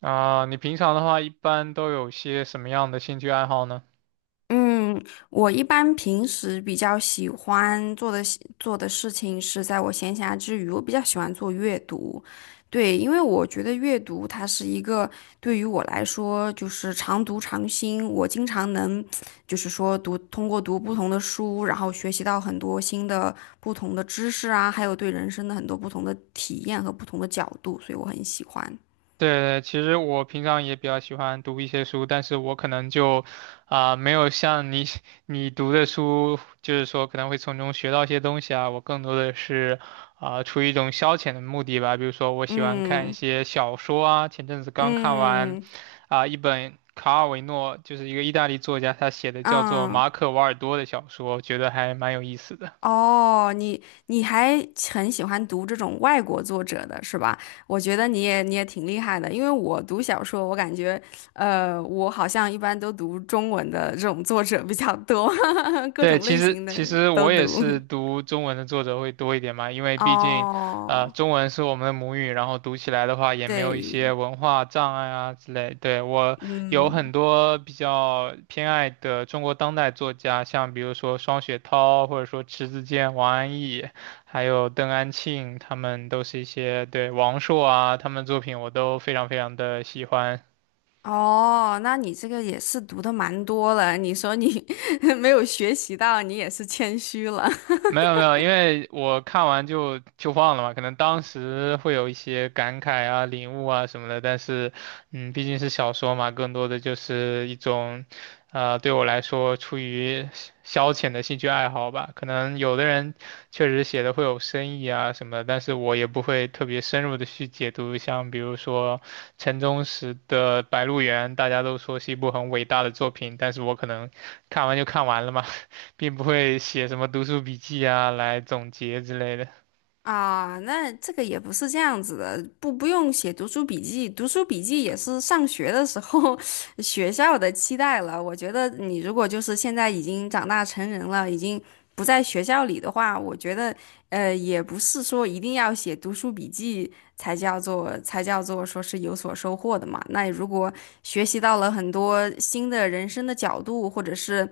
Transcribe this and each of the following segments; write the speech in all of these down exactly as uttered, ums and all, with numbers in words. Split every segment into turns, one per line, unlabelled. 啊，你平常的话一般都有些什么样的兴趣爱好呢？
嗯，我一般平时比较喜欢做的事做的事情是在我闲暇之余，我比较喜欢做阅读。对，因为我觉得阅读它是一个对于我来说就是常读常新，我经常能就是说读通过读不同的书，然后学习到很多新的不同的知识啊，还有对人生的很多不同的体验和不同的角度，所以我很喜欢。
对，对，其实我平常也比较喜欢读一些书，但是我可能就，啊、没有像你 你读的书，就是说可能会从中学到一些东西啊。我更多的是，啊、出于一种消遣的目的吧。比如说，我喜欢看一
嗯
些小说啊，前阵子刚看
嗯
完，
嗯。
啊、一本卡尔维诺，就是一个意大利作家他写的叫做
啊
《马可·瓦尔多》的小说，我觉得还蛮有意思的。
哦，你你还很喜欢读这种外国作者的是吧？我觉得你也你也挺厉害的，因为我读小说，我感觉，呃，我好像一般都读中文的这种作者比较多，各
对，
种
其
类型
实
的
其实
都
我也
读。
是读中文的作者会多一点嘛，因为毕竟，呃，
哦，
中文是我们的母语，然后读起来的话也没有一
对，
些文化障碍啊之类。对，我有
嗯，
很多比较偏爱的中国当代作家，像比如说双雪涛，或者说迟子建、王安忆，还有邓安庆，他们都是一些，对，王朔啊，他们的作品我都非常非常的喜欢。
哦，那你这个也是读的蛮多了，你说你 没有学习到，你也是谦虚了。
没有没有，因为我看完就就忘了嘛，可能当时会有一些感慨啊、领悟啊什么的，但是，嗯，毕竟是小说嘛，更多的就是一种，呃，对我来说出于消消遣的兴趣爱好吧。可能有的人确实写的会有深意啊什么的，但是我也不会特别深入的去解读，像比如说陈忠实的《白鹿原》，大家都说是一部很伟大的作品，但是我可能看完就看完了嘛。并不会写什么读书笔记啊来总结之类的。
啊，那这个也不是这样子的，不不用写读书笔记，读书笔记也是上学的时候 学校的期待了。我觉得你如果就是现在已经长大成人了，已经不在学校里的话，我觉得呃也不是说一定要写读书笔记才叫做才叫做说是有所收获的嘛。那如果学习到了很多新的人生的角度，或者是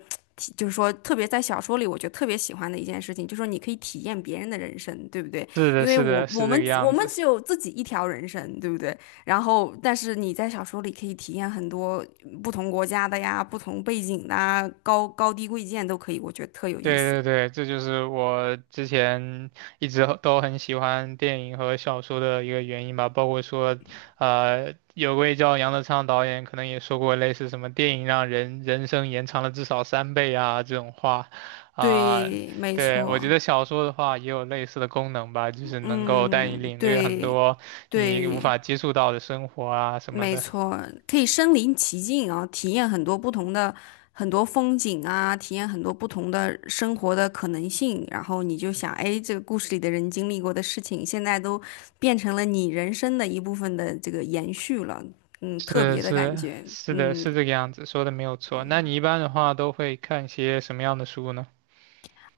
就是说，特别在小说里，我觉得特别喜欢的一件事情，就是说你可以体验别人的人生，对不对？
是
因
的，
为
是
我
的，是
我
这
们
个
我
样
们
子。
只有自己一条人生，对不对？然后，但是你在小说里可以体验很多不同国家的呀、不同背景的啊、高高低贵贱都可以，我觉得特有意思。
对对对，这就是我之前一直都很喜欢电影和小说的一个原因吧。包括说，呃，有位叫杨德昌导演可能也说过类似什么电影让人人生延长了至少三倍啊这种话，啊、
对，没
对，我觉
错，
得小说的话也有类似的功能吧，就是能够带你
嗯，
领略很
对
多你无
对。
法接触到的生活啊什么
没
的。
错，可以身临其境啊，体验很多不同的很多风景啊，体验很多不同的生活的可能性。然后你就想，哎，这个故事里的人经历过的事情，现在都变成了你人生的一部分的这个延续了。嗯，特别
是
的感
是
觉。
是的，
嗯，
是这个样子，说的没有错。那你一般的话都会看些什么样的书呢？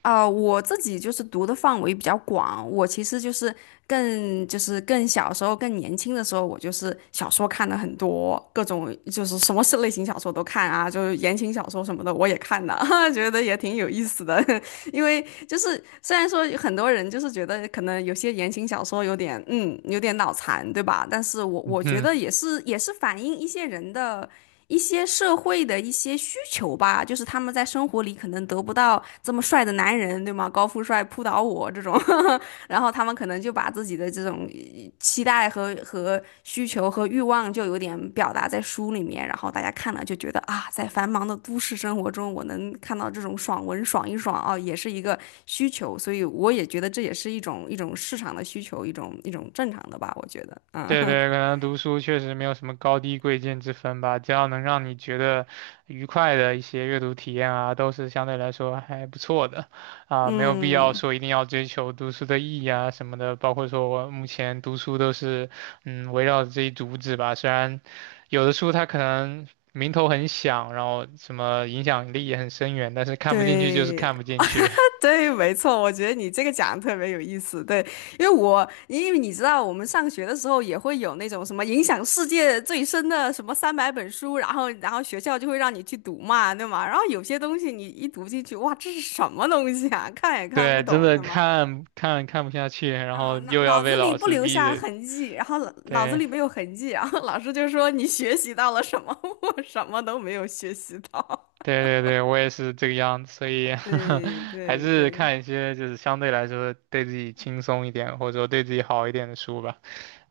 啊、我自己就是读的范围比较广，我其实就是更就是更小时候、更年轻的时候，我就是小说看的很多，各种就是什么是类型小说都看啊，就是言情小说什么的我也看了，觉得也挺有意思的。因为就是虽然说很多人就是觉得可能有些言情小说有点嗯有点脑残，对吧？但是我我觉
嗯
得也是也是反映一些人的一些社会的一些需求吧，就是他们在生活里可能得不到这么帅的男人，对吗？高富帅扑倒我这种，然后他们可能就把自己的这种呃期待和和需求和欲望就有点表达在书里面，然后大家看了就觉得啊，在繁忙的都市生活中，我能看到这种爽文爽一爽啊，也是一个需求，所以我也觉得这也是一种一种市场的需求，一种一种正常的吧，我觉得，嗯
对
嗯。
对，可能读书确实没有什么高低贵贱之分吧，只要能让你觉得愉快的一些阅读体验啊，都是相对来说还不错的，啊，没 有必要说一定要追求读书的意义啊什么的。包括说我目前读书都是，嗯，围绕着这一主旨吧。虽然有的书它可能名头很响，然后什么影响力也很深远，但是看不进去就是
对，
看不进去。
对，没错，我觉得你这个讲的特别有意思。对，因为我因为你知道，我们上学的时候也会有那种什么影响世界最深的什么三百本书，然后然后学校就会让你去读嘛，对吗？然后有些东西你一读进去，哇，这是什么东西啊？看也看不
对，真
懂，
的
对吗？
看看看不下去，然
啊，
后
脑
又要
脑
被
子里
老
不
师
留
逼
下
着，
痕迹，然后脑脑子
对。
里没有痕迹，然后老师就说你学习到了什么？我什么都没有学习到。
对对对，我也是这个样子，所以
对
还
对
是
对，
看一些就是相对来说对自己轻松一点，或者说对自己好一点的书吧。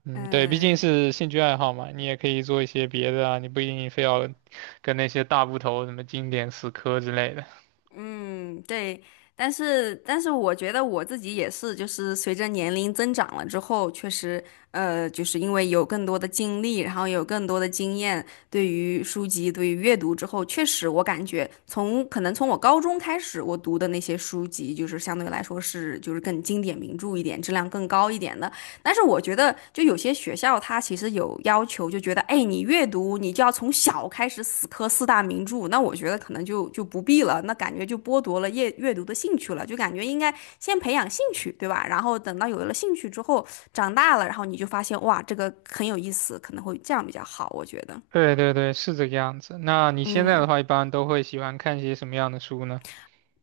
嗯，对，毕竟
嗯。
是兴趣爱好嘛，你也可以做一些别的啊，你不一定非要跟那些大部头什么经典死磕之类的。
嗯，对，但是但是我觉得我自己也是，就是随着年龄增长了之后，确实，呃，就是因为有更多的经历，然后有更多的经验，对于书籍，对于阅读之后，确实我感觉从可能从我高中开始，我读的那些书籍，就是相对来说是就是更经典名著一点，质量更高一点的。但是我觉得，就有些学校它其实有要求，就觉得，哎，你阅读你就要从小开始死磕四大名著。那我觉得可能就就不必了，那感觉就剥夺了阅阅读的兴趣了，就感觉应该先培养兴趣，对吧？然后等到有了兴趣之后，长大了，然后你就发现，哇，这个很有意思，可能会这样比较好，我觉得，
对对对，是这个样子。那你现在
嗯。
的话，一般都会喜欢看一些什么样的书呢？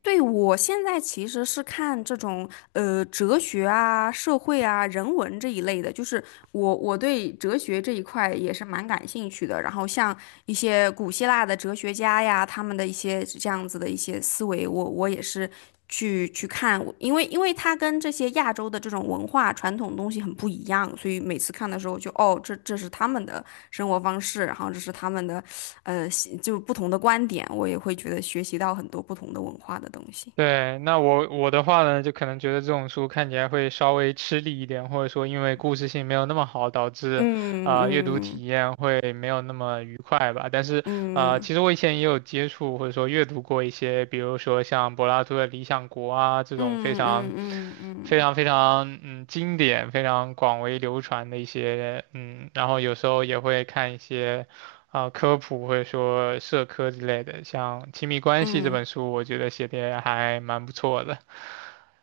对，我现在其实是看这种呃哲学啊、社会啊、人文这一类的，就是我我对哲学这一块也是蛮感兴趣的。然后像一些古希腊的哲学家呀，他们的一些这样子的一些思维，我我也是去去看，因为因为它跟这些亚洲的这种文化传统东西很不一样，所以每次看的时候就哦，这这是他们的生活方式，然后这是他们的，呃，就不同的观点，我也会觉得学习到很多不同的文化的东西。
对，那我我的话呢，就可能觉得这种书看起来会稍微吃力一点，或者说因为故事性没有那么好，导致
嗯
啊、呃阅读
嗯
体验会没有那么愉快吧。但是啊、呃
嗯
其实我以前也有接触或者说阅读过一些，比如说像柏拉图的《理想国》啊这种非
嗯
常
嗯嗯嗯
非
嗯，
常非常嗯经典、非常广为流传的一些嗯，然后有时候也会看一些。啊科普或者说社科之类的，像《亲密关系》这
嗯
本书，我觉得写的还蛮不错的。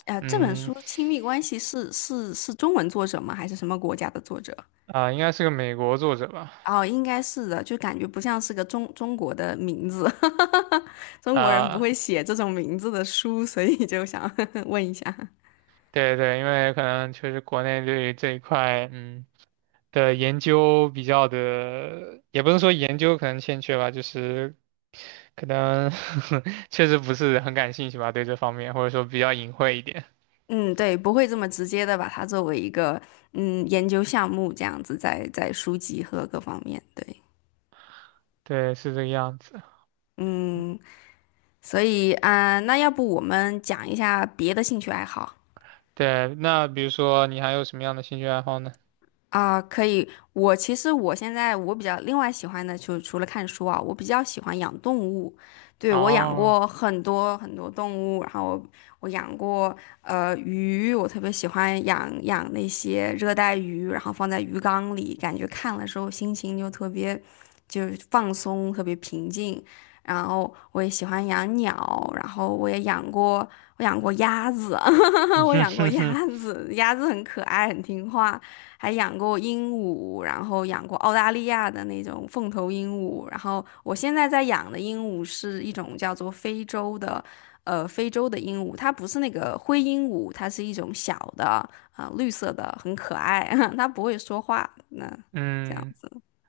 呃，这本
嗯，
书《亲密关系》是是是中文作者吗？还是什么国家的作者？
啊，应该是个美国作者吧？
哦，应该是的，就感觉不像是个中中国的名字，中国人不
啊，
会写这种名字的书，所以就想 问一下。
对对，因为可能确实国内对于这一块，嗯。的研究比较的，也不是说研究可能欠缺吧，就是可能 确实不是很感兴趣吧，对这方面，或者说比较隐晦一点。
嗯，对，不会这么直接的把它作为一个嗯研究项目这样子在在书籍和各方面，对。
对，是这个样子。
所以啊，呃那要不我们讲一下别的兴趣爱好？
对，那比如说你还有什么样的兴趣爱好呢？
啊，可以。我其实我现在我比较另外喜欢的，就除了看书啊，我比较喜欢养动物。对，我养
哦，
过很多很多动物，然后我我养过呃鱼，我特别喜欢养养那些热带鱼，然后放在鱼缸里，感觉看了之后心情就特别就是放松，特别平静。然后我也喜欢养鸟，然后我也养过我养过鸭子，我养过鸭 子，鸭子很可爱，很听话。还养过鹦鹉，然后养过澳大利亚的那种凤头鹦鹉，然后我现在在养的鹦鹉是一种叫做非洲的，呃，非洲的鹦鹉，它不是那个灰鹦鹉，它是一种小的啊、绿色的，很可爱，它不会说话，那这样
嗯，
子，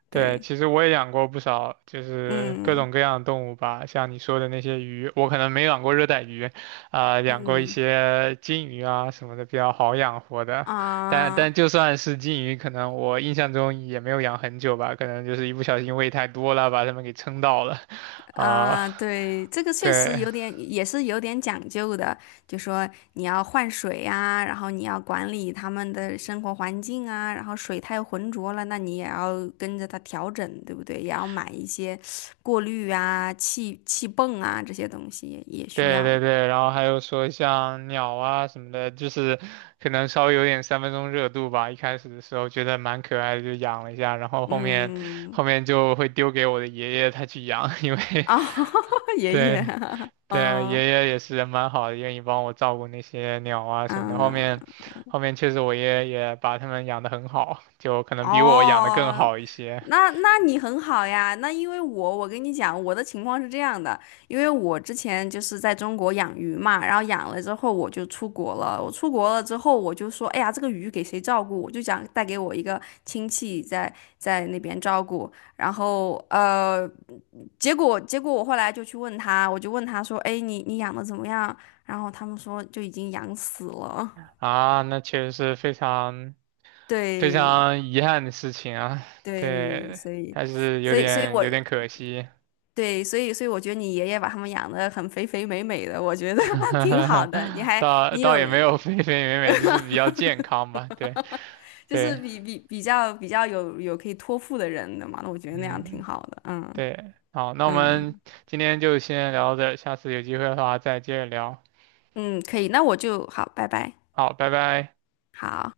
对，
对，
其实我也养过不少，就是各
嗯
种各样的动物吧，像你说的那些鱼，我可能没养过热带鱼，啊、养过一
嗯。
些金鱼啊什么的，比较好养活的。但
啊
但就算是金鱼，可能我印象中也没有养很久吧，可能就是一不小心喂太多了，把它们给撑到了，啊、
啊，对，这个确实
对，
有点，也是有点讲究的。就说你要换水啊，然后你要管理他们的生活环境啊，然后水太浑浊了，那你也要跟着它调整，对不对？也要买一些过滤啊、气气泵啊这些东西也也需
对
要
对
的。
对，然后还有说像鸟啊什么的，就是可能稍微有点三分钟热度吧。一开始的时候觉得蛮可爱的，就养了一下，然后后面
嗯，
后面就会丢给我的爷爷他去养，因为
哦，爷爷，
对 对，爷
哦，
爷也是人蛮好的，愿意帮我照顾那些鸟啊什么的。后
嗯。
面后面确实我爷爷也把它们养得很好，就可能比我养的更
哦，
好一些
那那你很好呀。那因为我我跟你讲，我的情况是这样的，因为我之前就是在中国养鱼嘛，然后养了之后我就出国了。我出国了之后，我就说，哎呀，这个鱼给谁照顾？我就想带给我一个亲戚在在那边照顾。然后呃，结果结果我后来就去问他，我就问他说，哎，你你养的怎么样？然后他们说就已经养死了。
啊。那确实是非常。非
对
常遗憾的事情啊，
对，
对，
所以，
还是有
所以，所以
点
我，
有点可惜，
对，所以所以我觉得你爷爷把他们养得很肥肥美美的，我觉得 挺好的。你 还
倒
你
倒也
有
没有非非美美，就是比较健康吧，对
就是
对，
比比比较比较有有可以托付的人的嘛，那我觉得那样挺
嗯
好的。嗯
对，好，那我们
嗯
今天就先聊到这儿，下次有机会的话再接着聊，
嗯，可以，那我就好，拜拜，
好，拜拜。
好。